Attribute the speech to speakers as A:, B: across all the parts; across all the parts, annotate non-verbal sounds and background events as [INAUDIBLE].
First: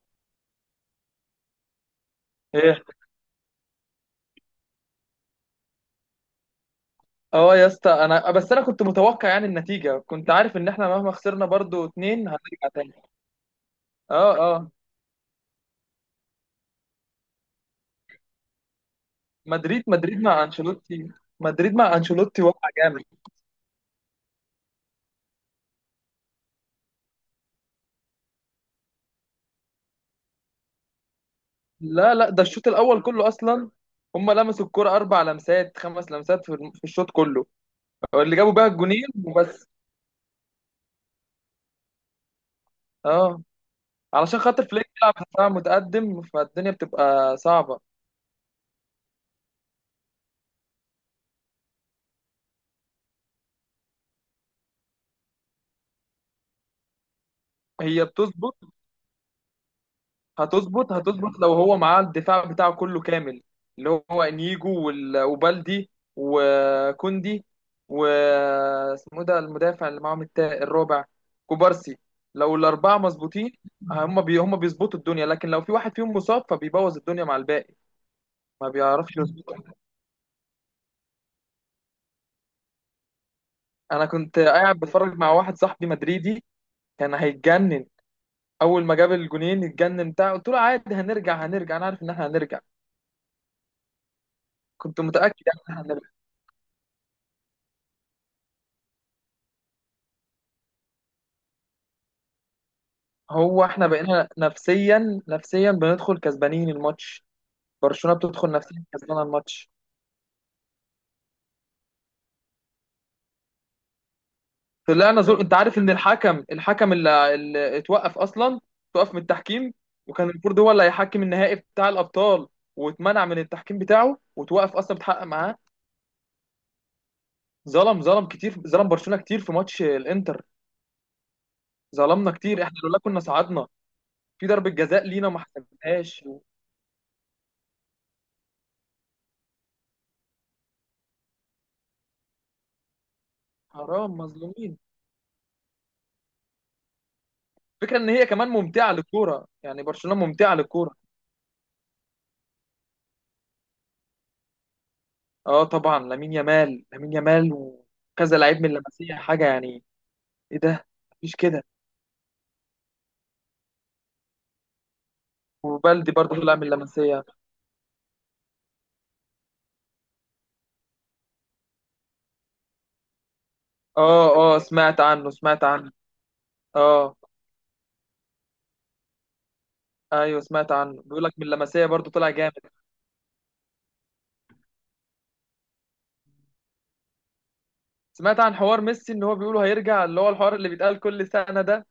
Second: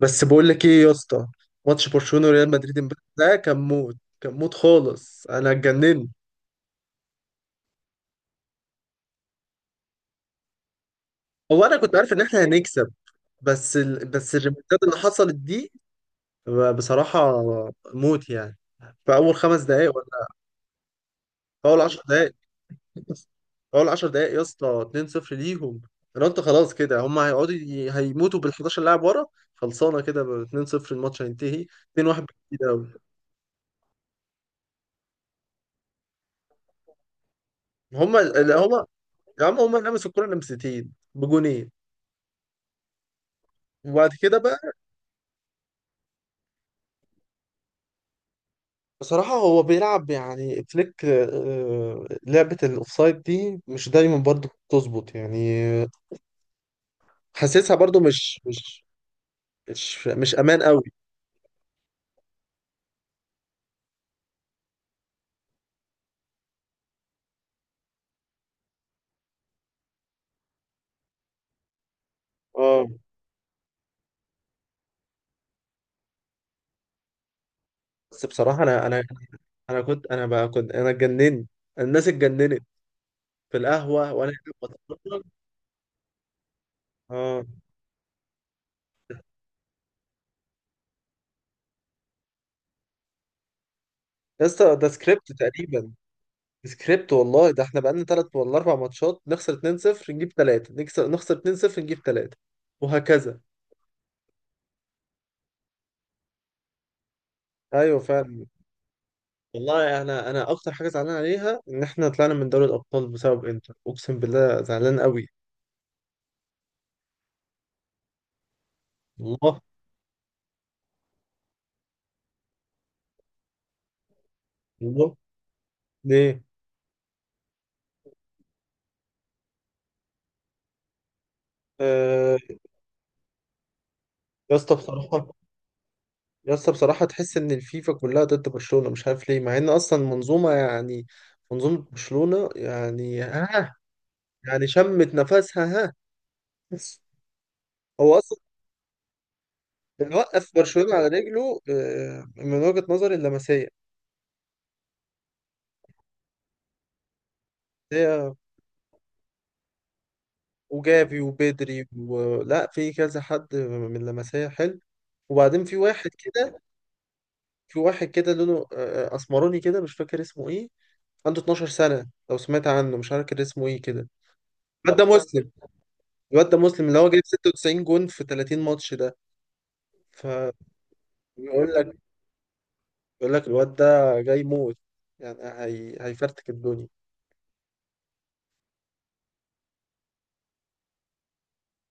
A: بس بقول لك ايه يا اسطى. ماتش برشلونه وريال مدريد
B: ايه.
A: امبارح ده كان موت. كان موت خالص، انا اتجننت.
B: اه يا اسطى، انا بس انا كنت متوقع يعني النتيجه. كنت عارف ان احنا مهما خسرنا
A: هو انا
B: برضو
A: كنت عارف
B: اتنين
A: ان احنا
B: هنرجع
A: هنكسب،
B: تاني.
A: بس ال...
B: اه،
A: بس
B: اه،
A: الريمونتادا اللي حصلت دي بصراحه موت يعني. في اول خمس
B: مدريد
A: دقائق
B: مدريد
A: ولا
B: مع انشيلوتي
A: في
B: مدريد
A: اول
B: مع
A: 10 دقائق،
B: انشيلوتي وقع جامد.
A: في اول 10 دقائق يا اسطى. 2-0 ليهم. انا قلت خلاص كده هم هيموتوا بال 11 لاعب ورا. خلصانه كده ب 2-0 الماتش هينتهي.
B: لا،
A: 2-1
B: لا، ده
A: بالكتير
B: الشوط
A: قوي.
B: الاول كله اصلا. هم لمسوا الكرة اربع لمسات خمس لمسات في الشوط كله.
A: هم
B: اللي جابوا بقى
A: هم
B: الجونين
A: يا عم
B: وبس.
A: هم لمسوا الكوره لمستين بجونين.
B: اه،
A: وبعد كده
B: علشان
A: بقى
B: خاطر فليك بيلعب دفاع متقدم، فالدنيا بتبقى صعبه.
A: بصراحة هو بيلعب يعني فليك، لعبة الأوفسايد دي مش دايما برضو بتظبط يعني. حاسسها برضو
B: هي
A: مش
B: بتظبط.
A: مش مش مش أمان قوي.
B: هتظبط، هتظبط لو هو معاه الدفاع بتاعه كله كامل. اللي هو انيجو وبالدي وكوندي و اسمه ده المدافع اللي معاهم الرابع، كوبارسي. لو
A: اه
B: الاربعه مظبوطين هم بيظبطوا الدنيا. لكن لو في واحد فيهم مصاب فبيبوظ الدنيا مع الباقي،
A: بس بصراحة
B: ما
A: أنا أنا
B: بيعرفش يظبط.
A: أنا كنت، أنا بقى كنت، أنا اتجننت. الناس اتجننت في
B: انا
A: القهوة وأنا
B: كنت
A: قاعد
B: قاعد بتفرج
A: بتفرج.
B: مع واحد صاحبي مدريدي، كان
A: اه
B: هيتجنن. اول ما جاب الجونين اتجنن بتاع. قلت له عادي، هنرجع هنرجع، انا عارف ان احنا هنرجع.
A: يا اسطى ده
B: كنت
A: سكريبت
B: متاكد يعني ان احنا
A: تقريبا.
B: هنرجع.
A: سكريبت والله، ده احنا بقالنا تلات ولا أربع ماتشات نخسر 2-0 نجيب تلاتة، نكسب، نخسر 2-0 نجيب تلاتة وهكذا.
B: هو احنا بقينا نفسيا نفسيا بندخل كسبانين الماتش.
A: أيوه
B: برشلونة
A: فعلا.
B: بتدخل نفسيا كسبانة الماتش.
A: والله انا، اكتر حاجه زعلان عليها ان احنا طلعنا من دوري الابطال بسبب انتر، اقسم بالله زعلان
B: طلعنا
A: قوي.
B: زول. انت عارف ان الحكم اللي اتوقف اصلا، اتوقف من
A: الله.
B: التحكيم. وكان المفروض هو اللي هيحكم النهائي بتاع الابطال، واتمنع من التحكيم بتاعه وتوقف اصلا
A: الله.
B: بتحقق معاه.
A: ليه.
B: ظلم، ظلم كتير، ظلم برشلونة كتير في ماتش الانتر. ظلمنا
A: آه
B: كتير احنا، لولا كنا صعدنا. في
A: يا
B: ضربة
A: اسطى
B: جزاء
A: بصراحه،
B: لينا ما حسبناهاش.
A: يا اسطى بصراحه تحس ان الفيفا كلها ضد برشلونه مش عارف ليه، مع ان اصلا منظومه يعني، منظومه برشلونه يعني ها.
B: حرام،
A: يعني
B: مظلومين.
A: شمت نفسها ها. بس
B: فكرة ان
A: هو
B: هي
A: اصلا
B: كمان ممتعة للكورة، يعني
A: اللي
B: برشلونة
A: وقف
B: ممتعة
A: برشلونه
B: للكورة.
A: على رجله من وجهه نظري اللمسيه.
B: اه طبعا، لامين يامال، لامين يامال
A: هي
B: وكذا لعيب من اللمسيه حاجه يعني. ايه ده.
A: وجافي
B: مفيش كده.
A: وبدري ولا في كذا حد من اللمسيه حلو. وبعدين في واحد
B: وبلدي برضه طلع
A: كده،
B: من اللمسيه.
A: في واحد كده لونه اسمراني كده مش فاكر اسمه ايه. عنده 12 سنة، لو سمعت عنه مش عارف كان اسمه ايه كده.
B: اه، اه،
A: الواد
B: سمعت
A: ده
B: عنه
A: مسلم،
B: سمعت عنه.
A: الواد ده مسلم اللي هو
B: اه
A: جايب 96 جون في 30 ماتش ده.
B: ايوه
A: فبيقول
B: سمعت عنه. بيقول لك من اللمسيه
A: لك،
B: برضه طلع جامد.
A: بيقول لك الواد ده جاي موت يعني، هيفرتك الدنيا.
B: سمعت عن حوار ميسي ان هو بيقولوا هيرجع، اللي هو الحوار اللي بيتقال كل سنه ده.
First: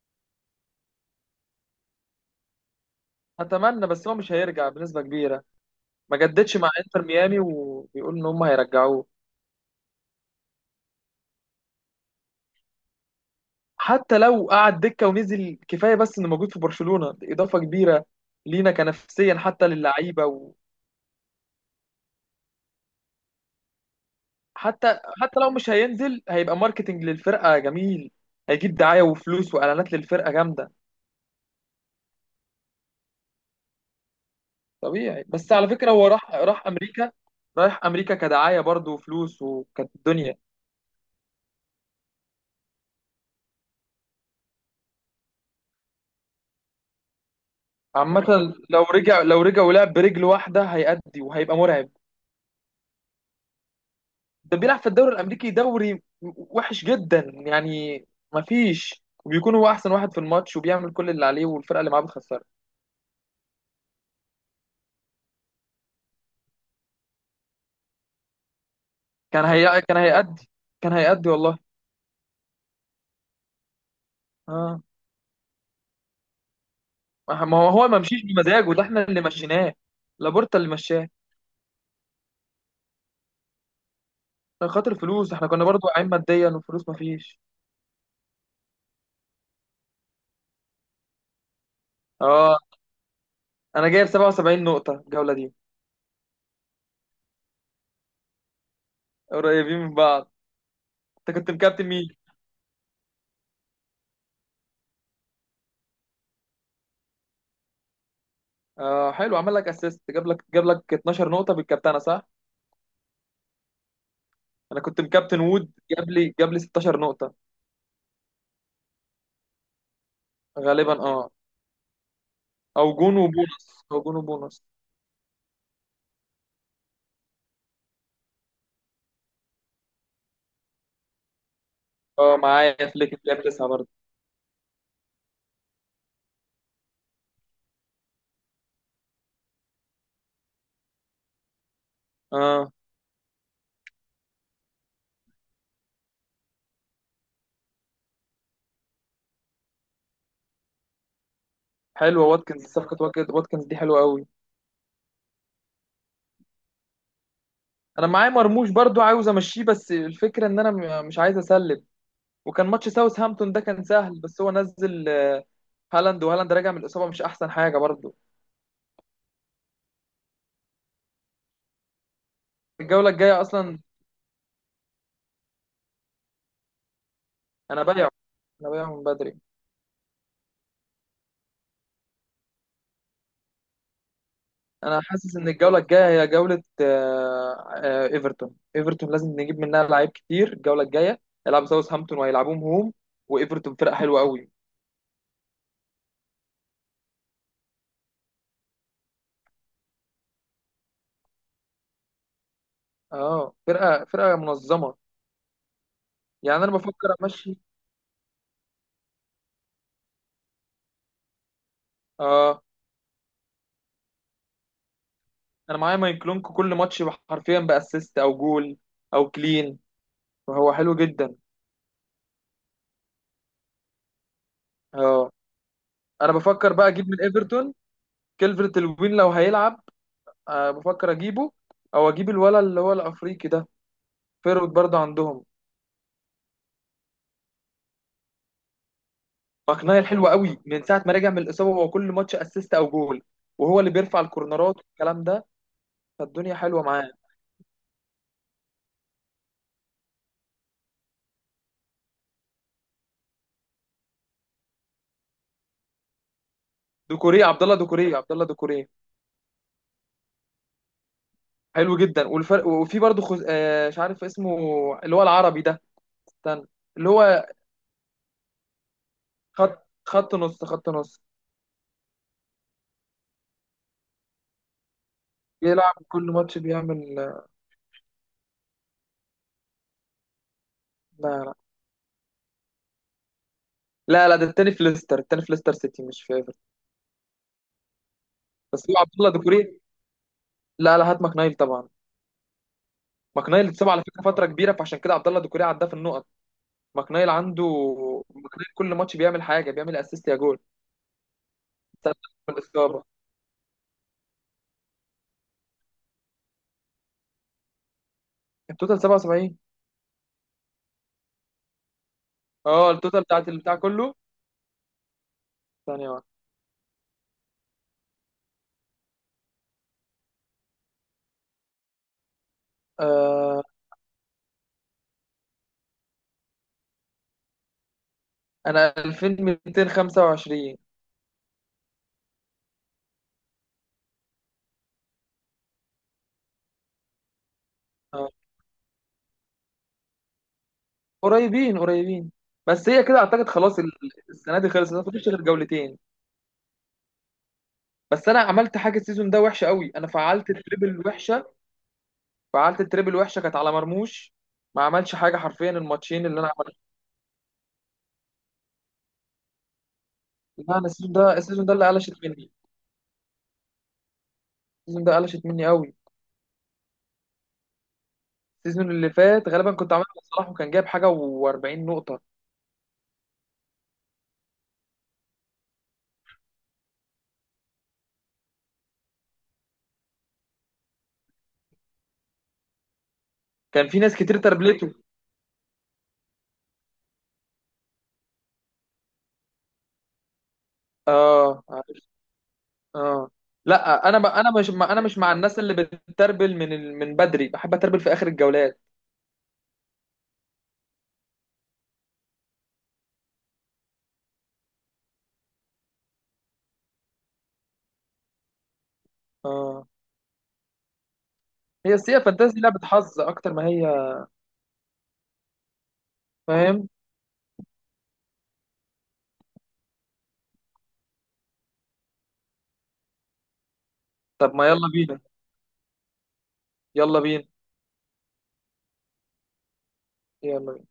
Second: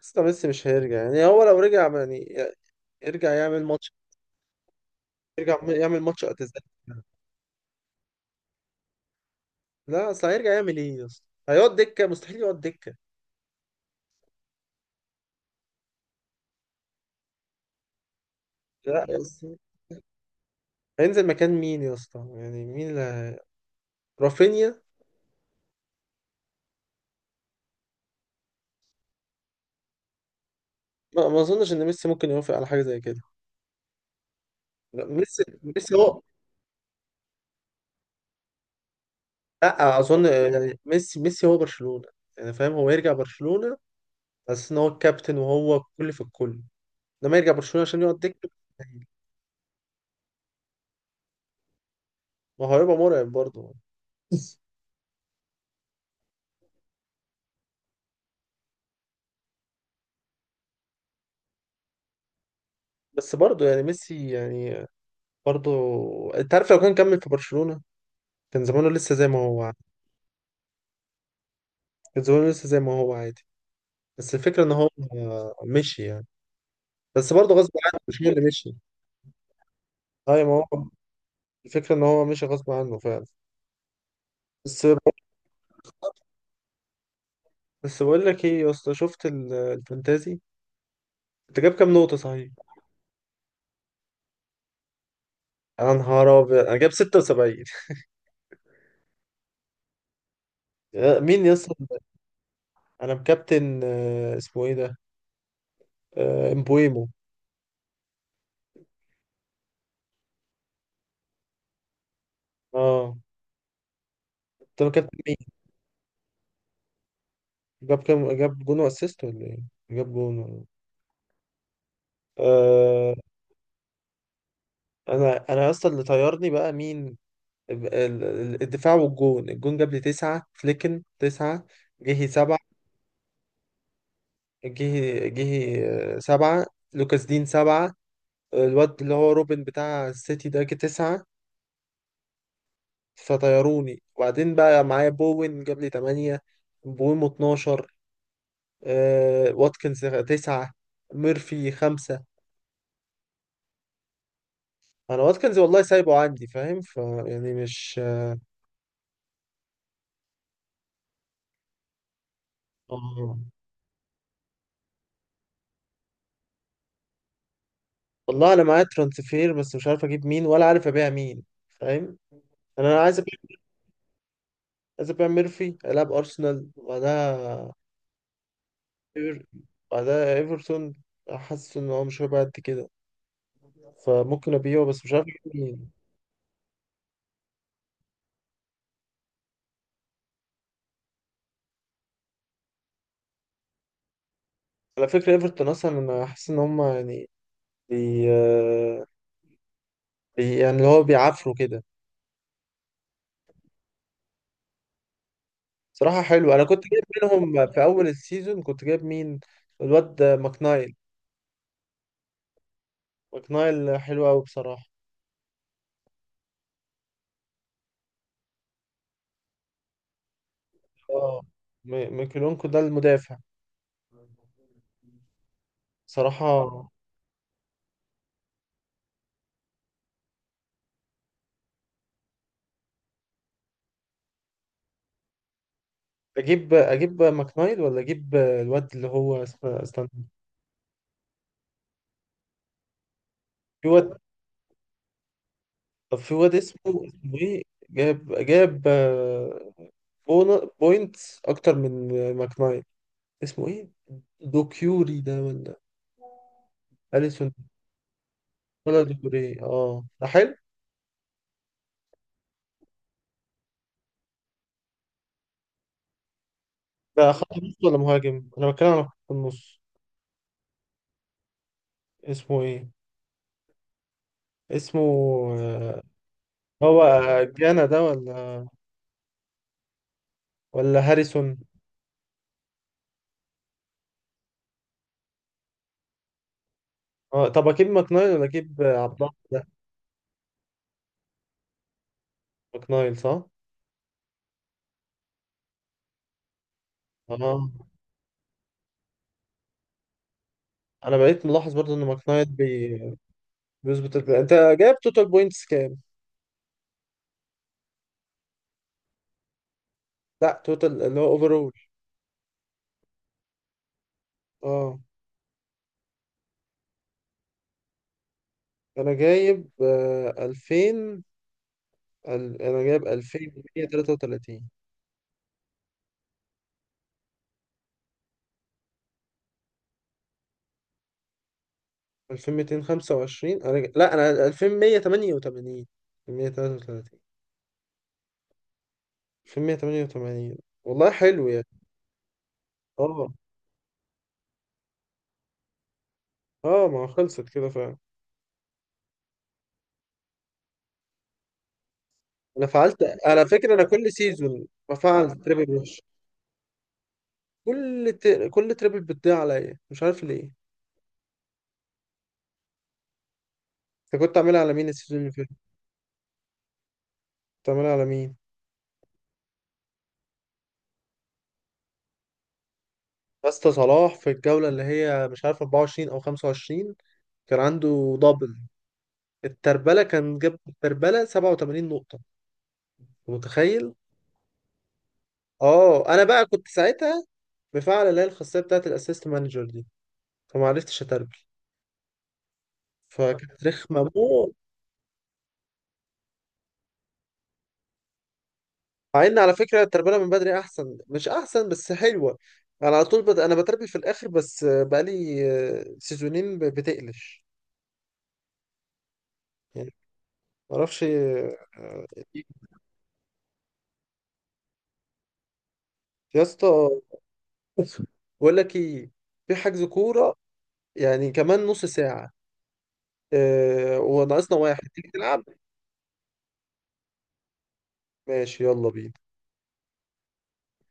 A: بس ده ميسي مش هيرجع، يعني هو لو رجع يعني يرجع يعمل
B: اتمنى،
A: ماتش،
B: بس هو مش هيرجع بنسبه كبيره.
A: يرجع يعمل
B: ما
A: ماتش
B: جددش
A: اعتزال.
B: مع انتر ميامي، وبيقول ان هم هيرجعوه.
A: لا اصل هيرجع يعمل ايه يا اسطى؟ هيقعد دكة؟ مستحيل يقعد دكة.
B: حتى لو قعد دكه ونزل كفايه، بس انه موجود في برشلونه دي اضافه كبيره لينا
A: لا يا
B: كنفسيا
A: اسطى،
B: حتى للعيبه.
A: هينزل مكان مين يا اسطى؟ يعني مين اللي، رافينيا؟
B: حتى حتى لو مش هينزل هيبقى ماركتنج للفرقه جميل. هيجيب دعايه وفلوس واعلانات للفرقه جامده.
A: ما اظنش ان ميسي ممكن يوافق على حاجه زي كده. لا،
B: طبيعي.
A: ميسي
B: بس على فكره
A: ميسي
B: هو
A: هو.
B: راح امريكا. رايح امريكا كدعايه برضه وفلوس وكانت
A: لا اظن.
B: الدنيا.
A: يعني ميسي هو برشلونه، يعني فاهم، هو يرجع برشلونه بس ان هو الكابتن وهو الكل في الكل؟ لما يرجع برشلونه عشان يقعد دكه؟
B: عامه، لو رجع، لو رجع ولعب برجل واحده هيأدي وهيبقى مرعب.
A: ما هو هيبقى مرعب برضه.
B: ده بيلعب في الدوري الامريكي، دوري وحش جدا يعني. مفيش. وبيكون هو احسن واحد في الماتش وبيعمل كل اللي عليه، والفرقه اللي معاه بتخسره.
A: بس برضه يعني ميسي يعني، برضه. انت عارف لو كان كمل في برشلونه كان زمانه لسه زي ما هو عادي،
B: كان هيأدي. كان هيأدي والله.
A: كان زمانه لسه زي ما هو عادي. بس الفكره ان
B: اه،
A: هو مشي يعني، بس
B: ما
A: برضه
B: ما هو
A: غصب
B: هو ما
A: عنه، مش
B: مشيش
A: هو اللي
B: بمزاجه.
A: مشي.
B: ده احنا اللي مشيناه.
A: ايوه
B: لابورتا
A: ما
B: اللي
A: هو،
B: مشاه.
A: الفكره ان هو مشي غصب عنه فعلا.
B: عشان
A: بس،
B: خاطر الفلوس احنا كنا برضو واقعين ماديا، والفلوس ما فيش.
A: بس بقول لك ايه يا اسطى، شفت الفانتازي؟ انت جاب كام نقطة صحيح؟
B: اه، انا جايب 77 نقطة الجولة دي.
A: انا نهار ابيض، انا جاب 76.
B: قريبين من بعض.
A: [LAUGHS]
B: انت
A: مين
B: كنت
A: يا اسطى؟
B: مكابتن مين؟
A: انا مكابتن اسمه ايه ده؟ آه، امبويمو.
B: اه حلو، عمل لك اسيست. جاب لك 12 نقطة بالكابتنة صح؟
A: اه.
B: انا
A: انت
B: كنت
A: مكابتن مين؟
B: مكابتن وود. جاب لي 16 نقطة.
A: جاب كام؟ جاب جون واسيست ولا ايه؟ جاب جون
B: غالبا اه. او
A: آه.
B: جون وبونص او جون وبونص
A: انا يا اسطى اللي طيرني بقى مين؟ الدفاع والجون. الجون جاب لي تسعة، فليكن تسعة، جهي
B: اه
A: سبعة،
B: معايا فليك جاب تسعة برضه.
A: جهي سبعة، لوكاس دين سبعة، الواد اللي هو روبن بتاع السيتي ده جه تسعة،
B: اه
A: فطيروني. وبعدين بقى معايا بوين جاب لي تمانية، بويمو اتناشر، آه واتكنز تسعة، ميرفي خمسة.
B: حلوة واتكنز، صفقة واتكنز دي حلوة قوي.
A: أنا واتكنز والله سايبه عندي فاهم، ف يعني مش،
B: انا معايا مرموش برضو عاوز امشيه، بس الفكره ان انا مش عايز اسلم. وكان ماتش ساوث
A: آه.
B: هامبتون ده كان سهل، بس هو نزل هالاند. وهالاند راجع من الاصابه مش احسن حاجه برضو.
A: والله أنا معايا ترانسفير بس مش عارف أجيب مين ولا عارف أبيع مين، فاهم؟ يعني أنا
B: الجوله
A: عايز أبيع،
B: الجايه اصلا
A: عايز أبيع ميرفي ألعب أرسنال وبعدها
B: انا بايعه. انا بايعه من بدري.
A: إيفر- بعدها إيفرتون. حاسس إن هو مش هيبقى قد كده، فممكن أبيعه
B: انا
A: بس مش عارف
B: حاسس
A: أجيب
B: ان الجوله
A: مين.
B: الجايه هي جوله ايفرتون. ايفرتون لازم نجيب منها لعيب كتير الجوله الجايه. هيلعبوا ساوث هامبتون وهيلعبوهم هوم. وايفرتون فرقه حلوه قوي.
A: على فكرة ايفرتون اصلا لما حاسس ان هم يعني، بي آه، يعني اللي هو بيعافروا كده.
B: اه فرقه منظمه
A: صراحة حلو، انا
B: يعني. انا
A: كنت جايب
B: بفكر امشي.
A: منهم في اول السيزون، كنت جايب مين؟ الواد ده، ماكنايل.
B: اه
A: ماكنايل حلو قوي بصراحة.
B: انا معايا مايكلونكو كل ماتش، حرفيا باسيست او جول او كلين، فهو حلو جدا.
A: اه، ميكيلونكو ده المدافع.
B: اه انا بفكر بقى
A: صراحة،
B: اجيب من ايفرتون كيلفرت الوين لو هيلعب. أه بفكر اجيبه. او اجيب الولا اللي هو الافريقي ده. فيرود برضه عندهم.
A: اجيب ماكنايل ولا اجيب الواد اللي هو اسمه،
B: مقنعي
A: استنى.
B: الحلو قوي، من ساعه ما رجع من الاصابه هو كل ماتش اسيست او جول. وهو
A: في
B: اللي
A: واد،
B: بيرفع الكورنرات والكلام ده.
A: طب في واد
B: فالدنيا حلوه
A: اسمه
B: معاه.
A: اسمه ايه؟ جاب بوينتس اكتر من ماكنايل. اسمه ايه؟ دوكيوري ده ولا
B: دوكوري،
A: اليسون
B: عبد الله دوكوري، عبد الله دوكوري.
A: ولا دوكيوري؟ اه ده حلو.
B: حلو جدا والفرق. وفي برضه خز... آه مش عارف اسمه، اللي هو العربي ده. استنى. اللي
A: ده
B: هو
A: خط نص ولا مهاجم؟ انا بتكلم على خط
B: خط
A: النص.
B: خط نص خط نص
A: اسمه ايه؟ اسمه
B: بيلعب
A: آه،
B: كل ماتش
A: هو
B: بيعمل. لا،
A: جانا ده ولا ولا
B: لا،
A: هاريسون؟
B: لا، لا، ده التاني في ليستر سيتي مش في ايفرتون.
A: اه طب اجيب ماكنايل ولا اجيب
B: بس هو عبد
A: عبد
B: الله
A: الله ده؟
B: ديكوري. لا، لا، هات ماكنايل طبعا.
A: ماكنايل صح.
B: ماكنايل اتصاب على فكره فتره كبيره، فعشان كده عبد الله ديكوري عداه في النقط. ماكنايل عنده.
A: اه
B: ماكنايل كل ماتش بيعمل حاجه، بيعمل اسيست يا جول.
A: انا بقيت ملاحظ برضو ان
B: ساعة
A: ماكنايل
B: من الاصابه.
A: بيظبط البلاي. انت جايب توتال بوينتس كام؟
B: التوتال 77.
A: لا توتال اللي هو اوفرول.
B: اه التوتال بتاعت البتاع كله.
A: اه
B: ثانيه واحده.
A: انا جايب 2000، انا جايب
B: آه
A: 2133.
B: انا 2225.
A: 2225؟ لا انا 2188. 2133.
B: آه.
A: 2188. والله حلو يعني.
B: قريبين قريبين. بس هي كده
A: اه.
B: اعتقد خلاص السنه دي خلصت، ما فيش غير جولتين.
A: اه ما هو خلصت كده فعلا.
B: بس انا عملت حاجه السيزون ده وحشه قوي، انا فعلت التريبل وحشه.
A: انا
B: فعلت
A: فعلت،
B: التريبل وحشه
A: على
B: كانت على
A: فكره انا كل
B: مرموش.
A: سيزون
B: ما عملش
A: بفعل
B: حاجه حرفيا
A: تريبل وحش.
B: الماتشين اللي انا عملته.
A: كل تريبل بتضيع عليا مش عارف ليه.
B: لا انا السيزون ده اللي قلشت مني.
A: انت كنت عاملها على مين
B: السيزون ده
A: السيزون اللي
B: قلشت
A: فات؟
B: مني قوي.
A: كنت عاملها على مين؟
B: السيزون اللي فات غالبا كنت عملت صلاح، وكان جايب حاجه و40 نقطه.
A: يا اسطى صلاح في الجوله اللي هي مش عارف 24 او 25، كان عنده دبل، التربله كان جاب التربله 87 نقطه،
B: كان
A: متخيل؟
B: في ناس كتير تربلته.
A: اه انا بقى كنت ساعتها مفعل اللي هي الخاصيه بتاعت الاسيست مانجر دي، فما عرفتش اتربي،
B: اه عارف. اه
A: فكانت
B: لا
A: رخمه موت.
B: انا مش مع الناس اللي بتتربل من بدري. بحب اتربل في اخر الجولات.
A: مع ان على فكره التربيه من بدري احسن، مش احسن بس حلوه. انا على طول بد... انا بتربي في الاخر بس بقالي سيزونين بتقلش
B: اه
A: يعني، معرفش
B: هي
A: آه.
B: السيئه، فانتازي لعبه حظ اكتر ما هي.
A: يا اسطى
B: فاهم؟
A: بقول لك ايه، في حجز كوره يعني كمان نص ساعه،
B: طب
A: وناقصنا
B: ما
A: واحد،
B: يلا
A: تيجي
B: بينا.
A: تلعب؟
B: يلا بينا.
A: ماشي يلا بينا.
B: يلا بينا.